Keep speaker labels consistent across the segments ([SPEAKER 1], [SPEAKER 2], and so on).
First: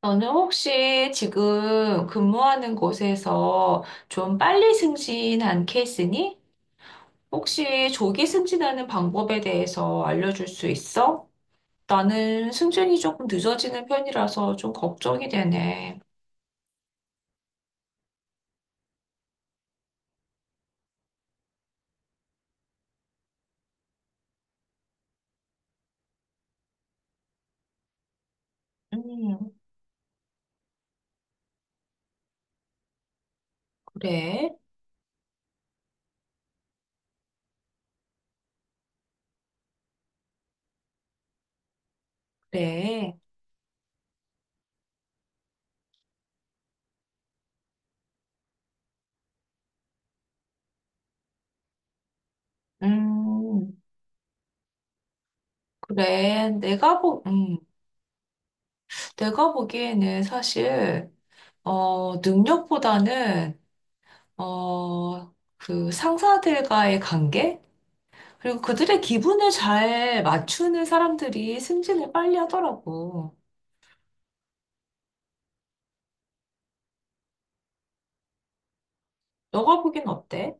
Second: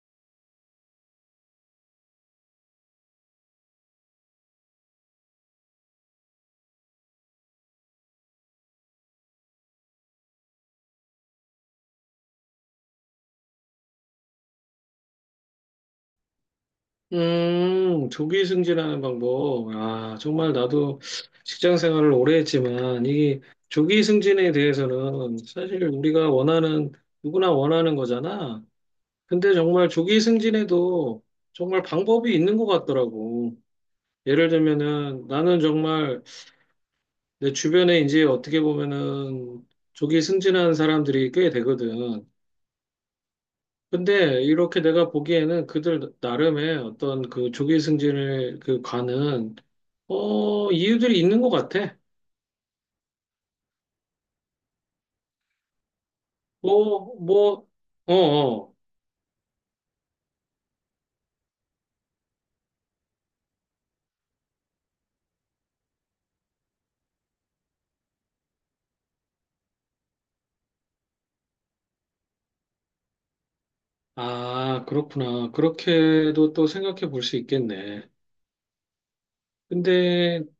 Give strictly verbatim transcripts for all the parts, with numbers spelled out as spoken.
[SPEAKER 1] 너는 혹시 지금 근무하는 곳에서 좀 빨리 승진한 케이스니? 혹시 조기 승진하는 방법에 대해서 알려줄 수 있어? 나는 승진이 조금 늦어지는 편이라서 좀 걱정이 되네.
[SPEAKER 2] 음, 조기 승진하는 방법. 아, 정말 나도 직장 생활을 오래 했지만, 이 조기 승진에 대해서는 사실 우리가 원하는, 누구나 원하는 거잖아.
[SPEAKER 1] 음,
[SPEAKER 2] 근데 정말 조기 승진에도 정말 방법이 있는 것 같더라고. 예를
[SPEAKER 1] 그래,
[SPEAKER 2] 들면은 나는 정말 내 주변에 이제 어떻게 보면은 조기 승진한 사람들이 꽤 되거든.
[SPEAKER 1] 그래.
[SPEAKER 2] 근데 이렇게 내가 보기에는 그들 나름의 어떤 그 조기 승진을 그 관은 어, 이유들이 있는 것 같아.
[SPEAKER 1] 음, 그래. 내가
[SPEAKER 2] 뭐,
[SPEAKER 1] 보, 음,
[SPEAKER 2] 뭐, 어, 어.
[SPEAKER 1] 내가 보기에는 사실, 어, 능력보다는, 어, 그 상사들과의 관계? 그리고 그들의 기분을 잘 맞추는 사람들이 승진을 빨리 하더라고.
[SPEAKER 2] 아, 그렇구나. 그렇게도 또 생각해 볼 수 있겠네.
[SPEAKER 1] 너가 보기엔
[SPEAKER 2] 근데,
[SPEAKER 1] 어때?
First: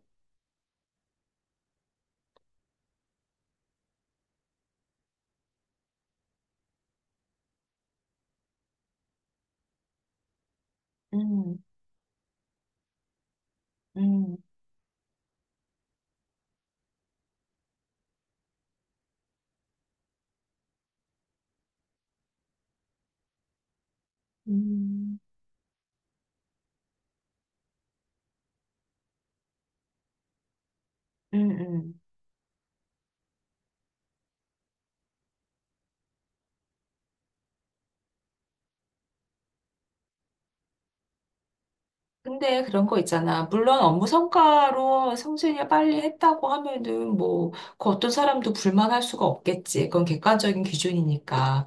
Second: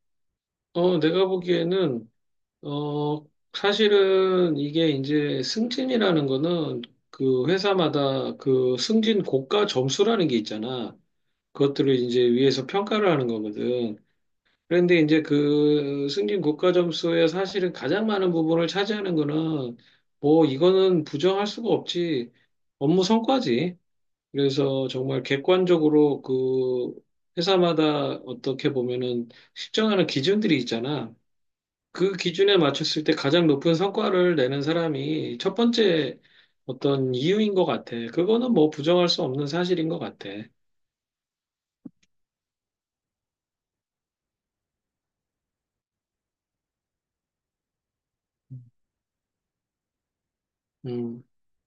[SPEAKER 2] 어, 내가 보기에는, 어, 사실은 이게 이제 승진이라는 거는 그 회사마다 그 승진 고가 점수라는 게 있잖아.
[SPEAKER 1] 음,
[SPEAKER 2] 그것들을 이제 위에서 평가를 하는 거거든.
[SPEAKER 1] 음,
[SPEAKER 2] 그런데 이제 그 승진 국가 점수에 사실은 가장 많은 부분을 차지하는 거는 뭐 이거는 부정할 수가 없지 업무 성과지. 그래서
[SPEAKER 1] 음,
[SPEAKER 2] 정말 객관적으로 그 회사마다 어떻게 보면은 측정하는 기준들이 있잖아.
[SPEAKER 1] 음, 음.
[SPEAKER 2] 그 기준에 맞췄을 때 가장 높은 성과를 내는 사람이 첫 번째 어떤 이유인 것 같아. 그거는 뭐 부정할 수 없는 사실인 것 같아.
[SPEAKER 1] 근데 그런 거 있잖아. 물론 업무 성과로 승진을 빨리 했다고 하면은 뭐, 그 어떤 사람도 불만할 수가 없겠지. 그건 객관적인
[SPEAKER 2] 음,
[SPEAKER 1] 기준이니까.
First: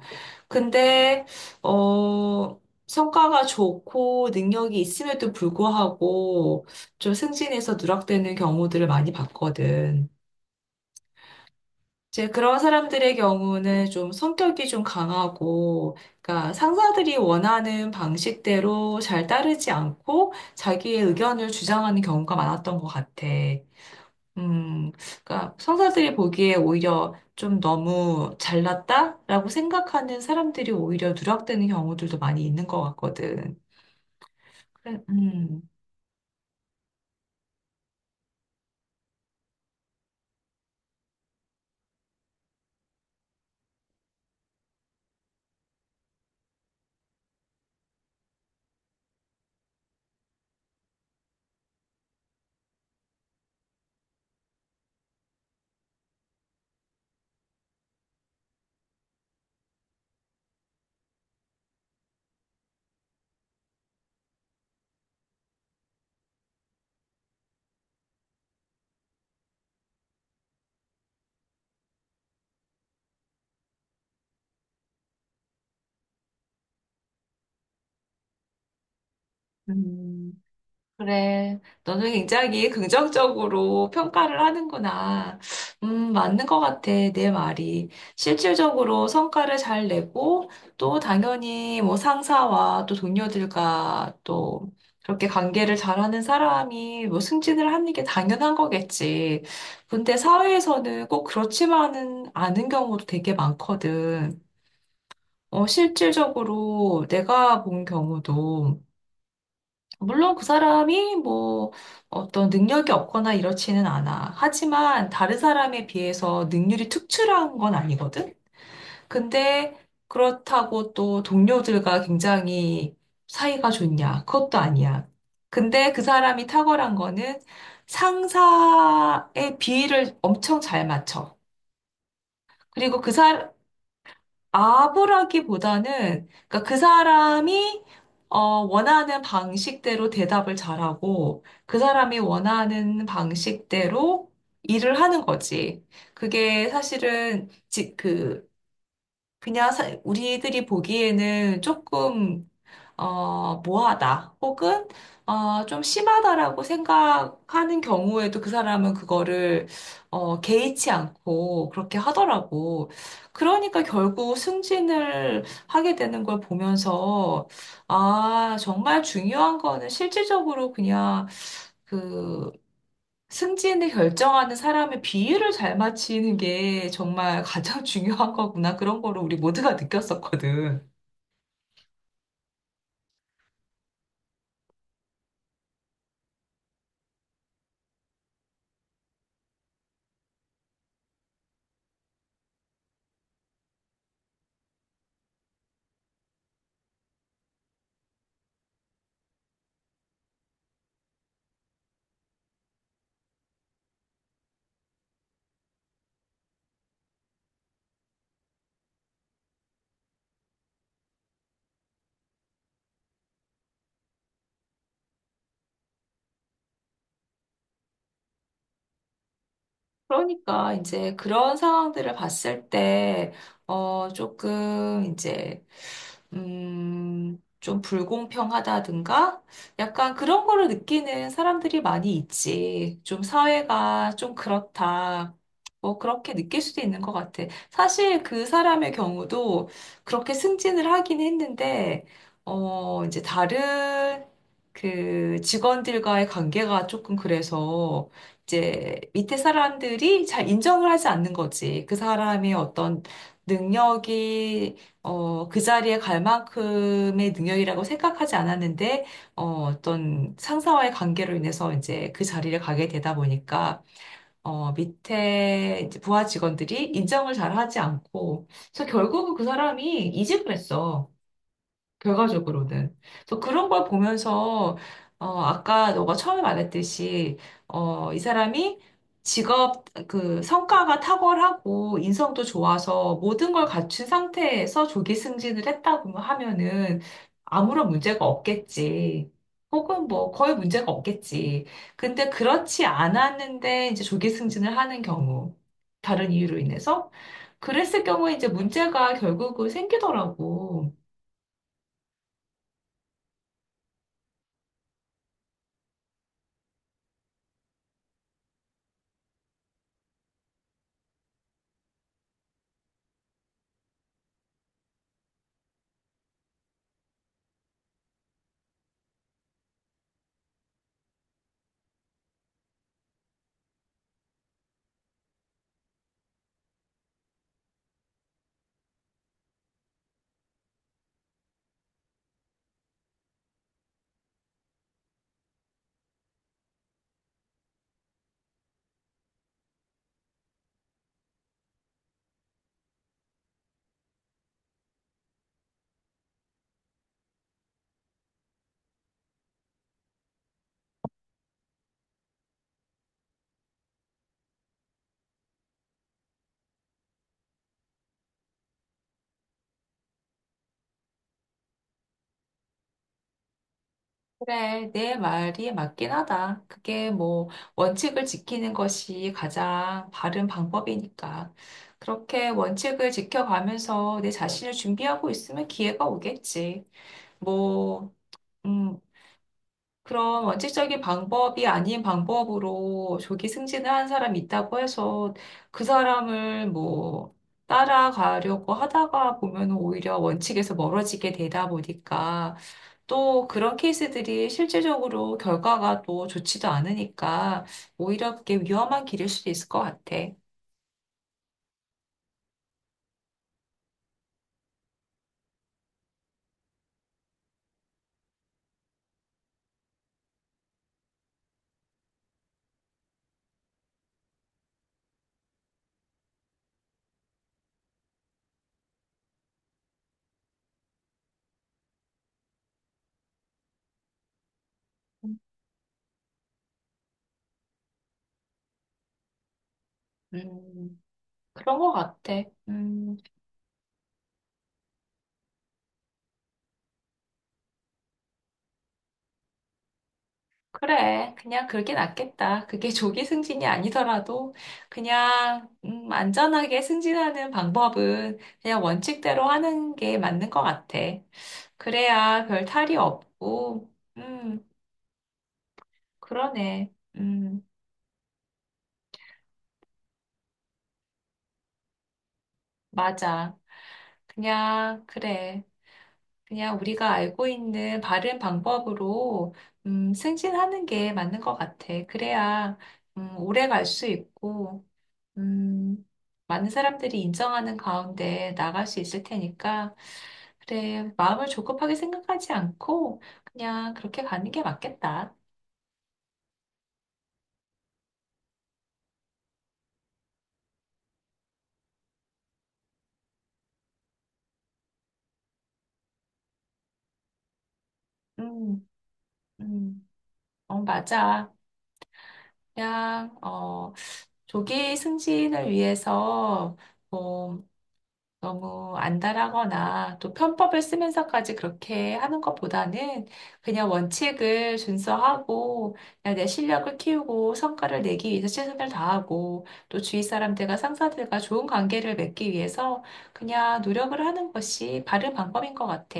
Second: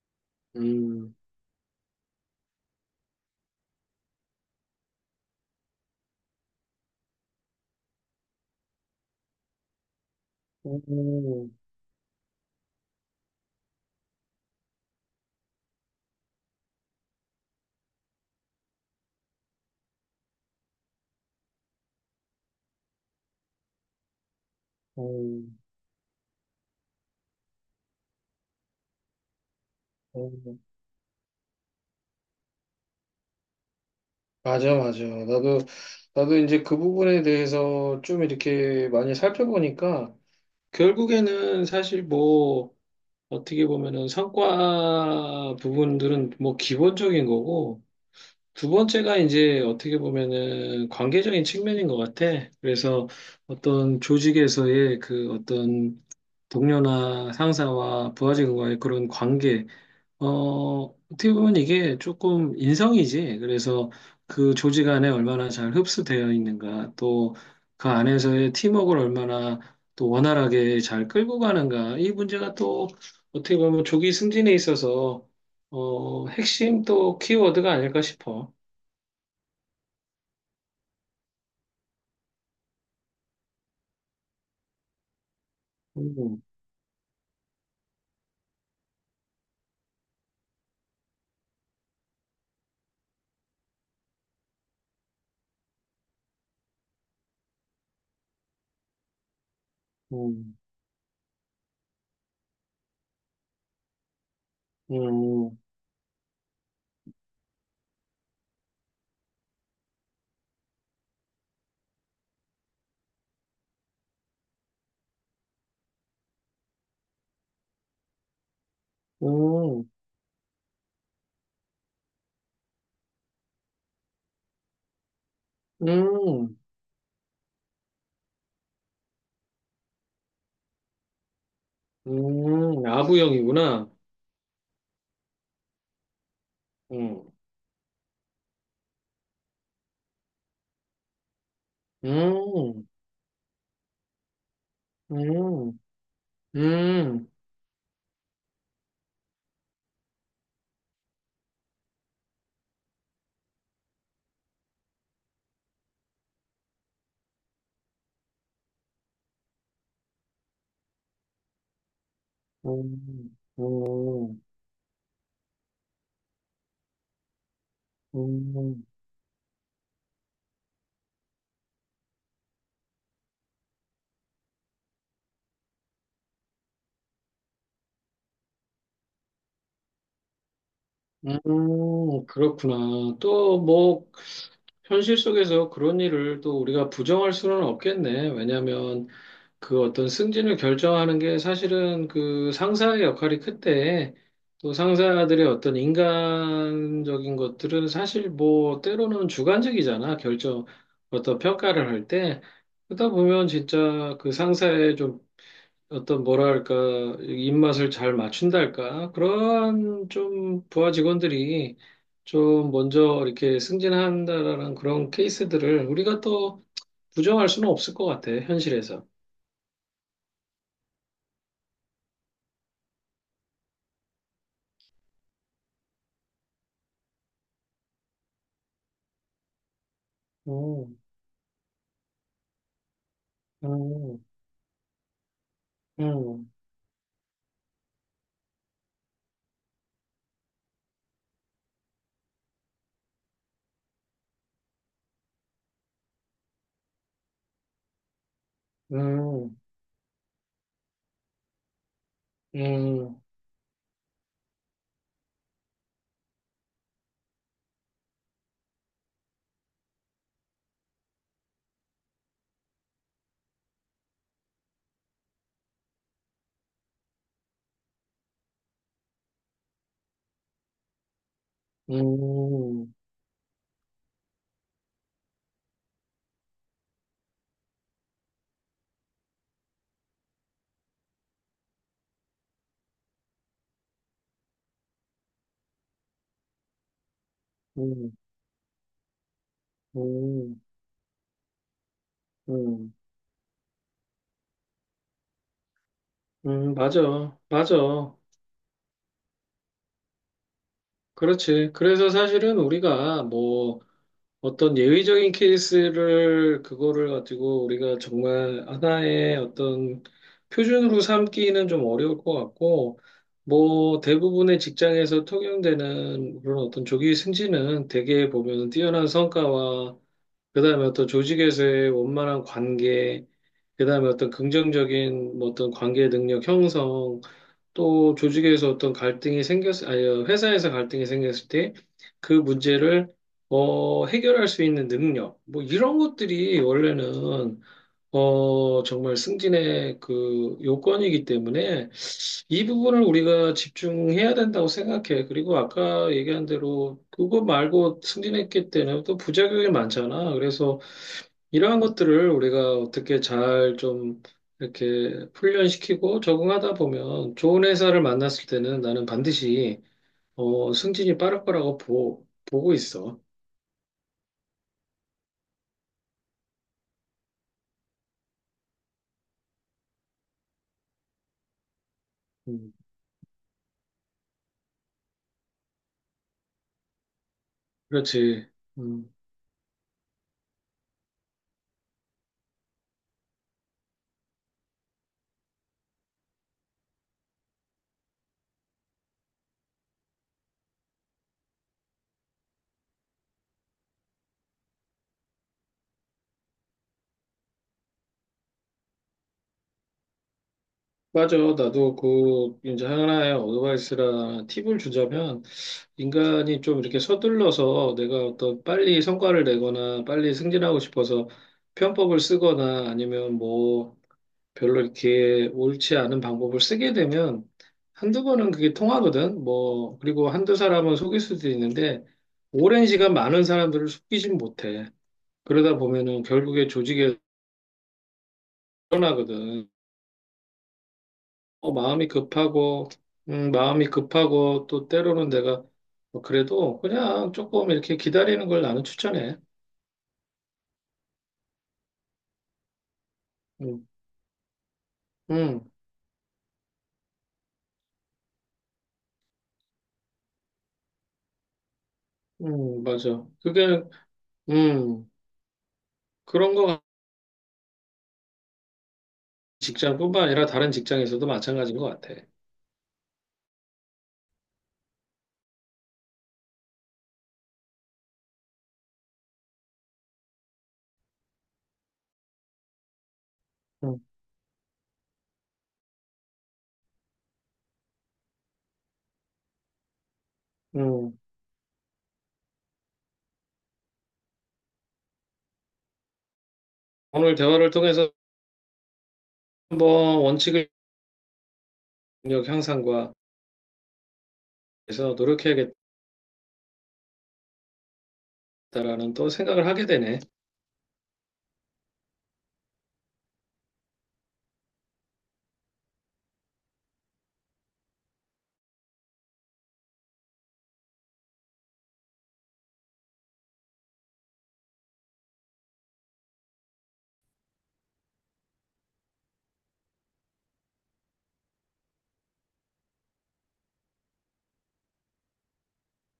[SPEAKER 2] 음.
[SPEAKER 1] 근데, 어, 성과가 좋고 능력이 있음에도 불구하고 좀 승진해서 누락되는 경우들을 많이 봤거든.
[SPEAKER 2] 오,
[SPEAKER 1] 이제 그런 사람들의 경우는 좀 성격이 좀 강하고, 그러니까 상사들이 원하는 방식대로 잘 따르지 않고 자기의 의견을 주장하는 경우가 많았던 것 같아. 음,
[SPEAKER 2] 오,
[SPEAKER 1] 그러니까 상사들이 보기에 오히려 좀 너무 잘났다라고 생각하는
[SPEAKER 2] 오.
[SPEAKER 1] 사람들이 오히려 누락되는 경우들도 많이 있는 것 같거든.
[SPEAKER 2] 맞아,
[SPEAKER 1] 그래,
[SPEAKER 2] 맞아. 나도,
[SPEAKER 1] 음.
[SPEAKER 2] 나도 이제 그 부분에 대해서 좀 이렇게 많이 살펴보니까 결국에는 사실 뭐 어떻게 보면은 성과 부분들은 뭐 기본적인 거고 두 번째가 이제 어떻게 보면은 관계적인 측면인 것 같아. 그래서 어떤 조직에서의 그 어떤 동료나 상사와 부하직원과의 그런 관계 어, 어떻게 보면 이게 조금 인성이지. 그래서 그 조직 안에 얼마나 잘 흡수되어 있는가, 또 그 안에서의 팀워크를 얼마나 또 원활하게 잘 끌고 가는가, 이 문제가 또 어떻게 보면 조기 승진에 있어서 어, 핵심 또 키워드가 아닐까 싶어.
[SPEAKER 1] 음. 그래. 너는 굉장히 긍정적으로 평가를 하는구나. 음,
[SPEAKER 2] 음,
[SPEAKER 1] 맞는 것 같아, 내 말이. 실질적으로 성과를 잘 내고, 또 당연히 뭐 상사와 또 동료들과 또 그렇게 관계를 잘하는 사람이 뭐 승진을 하는 게 당연한 거겠지. 근데
[SPEAKER 2] 음,
[SPEAKER 1] 사회에서는 꼭 그렇지만은 않은 경우도 되게 많거든.
[SPEAKER 2] 음,
[SPEAKER 1] 어, 실질적으로 내가 본 경우도 물론 그 사람이 뭐 어떤 능력이 없거나 이렇지는 않아. 하지만 다른 사람에 비해서 능률이 특출한 건 아니거든? 근데
[SPEAKER 2] 음,
[SPEAKER 1] 그렇다고 또 동료들과 굉장히 사이가 좋냐? 그것도 아니야. 근데 그 사람이
[SPEAKER 2] 음,
[SPEAKER 1] 탁월한 거는 상사의 비위를 엄청 잘 맞춰.
[SPEAKER 2] 음,
[SPEAKER 1] 그리고 그사
[SPEAKER 2] 아부형이구나.
[SPEAKER 1] 아부라기보다는 그러니까 그
[SPEAKER 2] 음,
[SPEAKER 1] 사람이 어, 원하는 방식대로 대답을 잘하고 그 사람이
[SPEAKER 2] 음,
[SPEAKER 1] 원하는 방식대로 일을
[SPEAKER 2] 음,
[SPEAKER 1] 하는 거지.
[SPEAKER 2] 음.
[SPEAKER 1] 그게
[SPEAKER 2] 음.
[SPEAKER 1] 사실은 지, 그 그냥 사- 우리들이 보기에는 조금 어, 뭐하다 혹은 어, 좀 심하다라고 생각하는 경우에도 그 사람은 그거를 어, 개의치 않고 그렇게 하더라고.
[SPEAKER 2] 음,
[SPEAKER 1] 그러니까 결국
[SPEAKER 2] 음,
[SPEAKER 1] 승진을 하게 되는 걸 보면서 아,
[SPEAKER 2] 음,
[SPEAKER 1] 정말 중요한 거는 실질적으로 그냥 그 승진을 결정하는 사람의 비율을 잘 맞추는 게 정말 가장 중요한 거구나. 그런 거를 우리 모두가 느꼈었거든.
[SPEAKER 2] 음, 음, 그렇구나. 또 뭐, 현실 속에서 그런 일을 또 우리가 부정할 수는 없겠네. 왜냐하면 그 어떤 승진을 결정하는 게 사실은 그 상사의 역할이 큰데 또 상사들의 어떤 인간적인 것들은 사실 뭐, 때로는 주관적이잖아. 결정, 어떤 평가를 할 때. 그러다 보면 진짜 그 상사의 좀 어떤 뭐랄까 입맛을 잘 맞춘달까 그런 좀 부하 직원들이 좀 먼저 이렇게 승진한다라는 그런 케이스들을 우리가 또 부정할 수는 없을 것 같아 현실에서.
[SPEAKER 1] 그러니까 이제 그런 상황들을 봤을 때, 어, 조금 이제, 음, 좀 불공평하다든가 약간 그런 거를
[SPEAKER 2] 음,
[SPEAKER 1] 느끼는 사람들이 많이 있지. 좀 사회가
[SPEAKER 2] 음,
[SPEAKER 1] 좀 그렇다. 뭐 그렇게
[SPEAKER 2] 음,
[SPEAKER 1] 느낄 수도 있는 것 같아. 사실 그 사람의 경우도 그렇게 승진을 하긴 했는데, 어, 이제 다른 그 직원들과의 관계가 조금 그래서 이제 밑에
[SPEAKER 2] 음,
[SPEAKER 1] 사람들이 잘 인정을 하지 않는 거지. 그 사람의 어떤
[SPEAKER 2] 음,
[SPEAKER 1] 능력이 어, 그 자리에 갈 만큼의 능력이라고 생각하지 않았는데 어, 어떤 상사와의 관계로 인해서 이제 그 자리를 가게 되다 보니까 어, 밑에 이제 부하 직원들이 인정을 잘 하지 않고 그래서 결국은 그 사람이 이직을 했어.
[SPEAKER 2] 음,
[SPEAKER 1] 결과적으로는. 그래서 그런 걸 보면서, 어, 아까 너가 처음에 말했듯이, 어, 이 사람이 직업, 그, 성과가 탁월하고 인성도 좋아서 모든 걸 갖춘 상태에서 조기 승진을 했다고 하면은 아무런
[SPEAKER 2] 음,
[SPEAKER 1] 문제가 없겠지. 혹은 뭐 거의
[SPEAKER 2] 음,
[SPEAKER 1] 문제가 없겠지. 근데 그렇지
[SPEAKER 2] 음,
[SPEAKER 1] 않았는데 이제 조기 승진을 하는 경우, 다른 이유로
[SPEAKER 2] 음, 맞아,
[SPEAKER 1] 인해서. 그랬을
[SPEAKER 2] 맞아.
[SPEAKER 1] 경우에 이제 문제가 결국은 생기더라고.
[SPEAKER 2] 그렇지. 그래서 사실은 우리가 뭐 어떤 예외적인 케이스를 그거를 가지고 우리가 정말 하나의 어떤 표준으로 삼기는 좀 어려울 것 같고, 뭐 대부분의 직장에서 통용되는 그런 어떤 조기 승진은 대개 보면 뛰어난 성과와 그다음에 어떤 조직에서의 원만한 관계, 그다음에 어떤 긍정적인 뭐 어떤 관계 능력 형성 또 조직에서 어떤 갈등이 생겼, 아니, 회사에서 갈등이 생겼을 때 그 문제를 어, 해결할 수 있는 능력, 뭐 이런 것들이 원래는 어, 정말 승진의 그 요건이기 때문에 이 부분을 우리가 집중해야 된다고 생각해. 그리고 아까 얘기한 대로 그거 말고 승진했기 때문에 또 부작용이 많잖아. 그래서 이러한 것들을 우리가 어떻게 잘 좀 이렇게 훈련시키고 적응하다 보면 좋은 회사를 만났을 때는 나는 반드시 어, 승진이 빠를 거라고 보, 보고 있어.
[SPEAKER 1] 그래, 내 말이 맞긴 하다. 그게 뭐 원칙을 지키는 것이 가장 바른 방법이니까. 그렇게
[SPEAKER 2] 음,
[SPEAKER 1] 원칙을 지켜가면서 내 자신을 준비하고 있으면 기회가 오겠지. 뭐,
[SPEAKER 2] 그렇지.
[SPEAKER 1] 음,
[SPEAKER 2] 음,
[SPEAKER 1] 그런 원칙적인 방법이 아닌 방법으로 조기 승진을 한 사람이 있다고 해서 그 사람을 뭐 따라가려고 하다가 보면 오히려 원칙에서 멀어지게 되다 보니까 또 그런 케이스들이 실질적으로 결과가 또 좋지도 않으니까 오히려 그게 위험한 길일 수도 있을 것 같아.
[SPEAKER 2] 맞아. 나도 그 이제 하나의 어드바이스라 팁을 주자면 인간이 좀 이렇게 서둘러서 내가 어떤 빨리 성과를 내거나 빨리 승진하고 싶어서 편법을 쓰거나 아니면 뭐 별로 이렇게 옳지 않은 방법을 쓰게 되면 한두 번은 그게 통하거든. 뭐, 그리고 한두 사람은 속일 수도 있는데 오랜 시간 많은 사람들을 속이진 못해. 그러다 보면은 결국에 조직에 드러나거든.
[SPEAKER 1] 음,
[SPEAKER 2] 어,
[SPEAKER 1] 그런 것
[SPEAKER 2] 마음이
[SPEAKER 1] 같아.
[SPEAKER 2] 급하고,
[SPEAKER 1] 음,
[SPEAKER 2] 음, 마음이 급하고 또 때로는 내가 뭐 그래도 그냥 조금 이렇게 기다리는 걸 나는 추천해.
[SPEAKER 1] 그래. 그냥 그게 낫겠다. 그게 조기 승진이
[SPEAKER 2] 음,
[SPEAKER 1] 아니더라도
[SPEAKER 2] 음,
[SPEAKER 1] 그냥, 음, 안전하게 승진하는 방법은 그냥 원칙대로 하는 게 맞는 것 같아. 그래야 별
[SPEAKER 2] 음,
[SPEAKER 1] 탈이
[SPEAKER 2] 맞아. 그게,
[SPEAKER 1] 없고, 음,
[SPEAKER 2] 음, 그런 거
[SPEAKER 1] 그러네. 음,
[SPEAKER 2] 직장뿐만 아니라 다른 직장에서도 마찬가지인 것 같아.
[SPEAKER 1] 맞아. 그냥, 그래. 그냥 우리가 알고 있는 바른 방법으로 음, 승진하는 게 맞는 것 같아. 그래야 음, 오래 갈
[SPEAKER 2] 음,
[SPEAKER 1] 수 있고 음, 많은 사람들이 인정하는 가운데 나갈 수 있을 테니까 그래,
[SPEAKER 2] 음.
[SPEAKER 1] 마음을 조급하게 생각하지 않고 그냥 그렇게 가는 게 맞겠다.
[SPEAKER 2] 오늘 대화를 통해서 한번 원칙을 능력 향상과 해서 노력해야겠다라는
[SPEAKER 1] 음,
[SPEAKER 2] 또 생각을 하게
[SPEAKER 1] 음,
[SPEAKER 2] 되네.
[SPEAKER 1] 어, 맞아. 그냥 어, 조기 승진을 위해서 뭐 너무 안달하거나 또 편법을 쓰면서까지 그렇게 하는 것보다는 그냥 원칙을 준수하고 그냥 내 실력을 키우고 성과를 내기 위해서 최선을 다하고 또 주위 사람들과 상사들과 좋은 관계를 맺기 위해서 그냥 노력을 하는 것이 바른 방법인 것 같아.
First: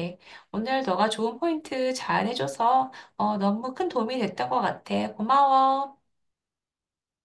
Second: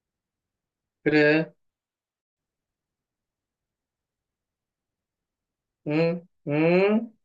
[SPEAKER 1] 오늘 너가 좋은
[SPEAKER 2] 그래,
[SPEAKER 1] 포인트 잘 해줘서 어, 너무 큰 도움이 됐던 것 같아. 고마워.
[SPEAKER 2] 응, 응.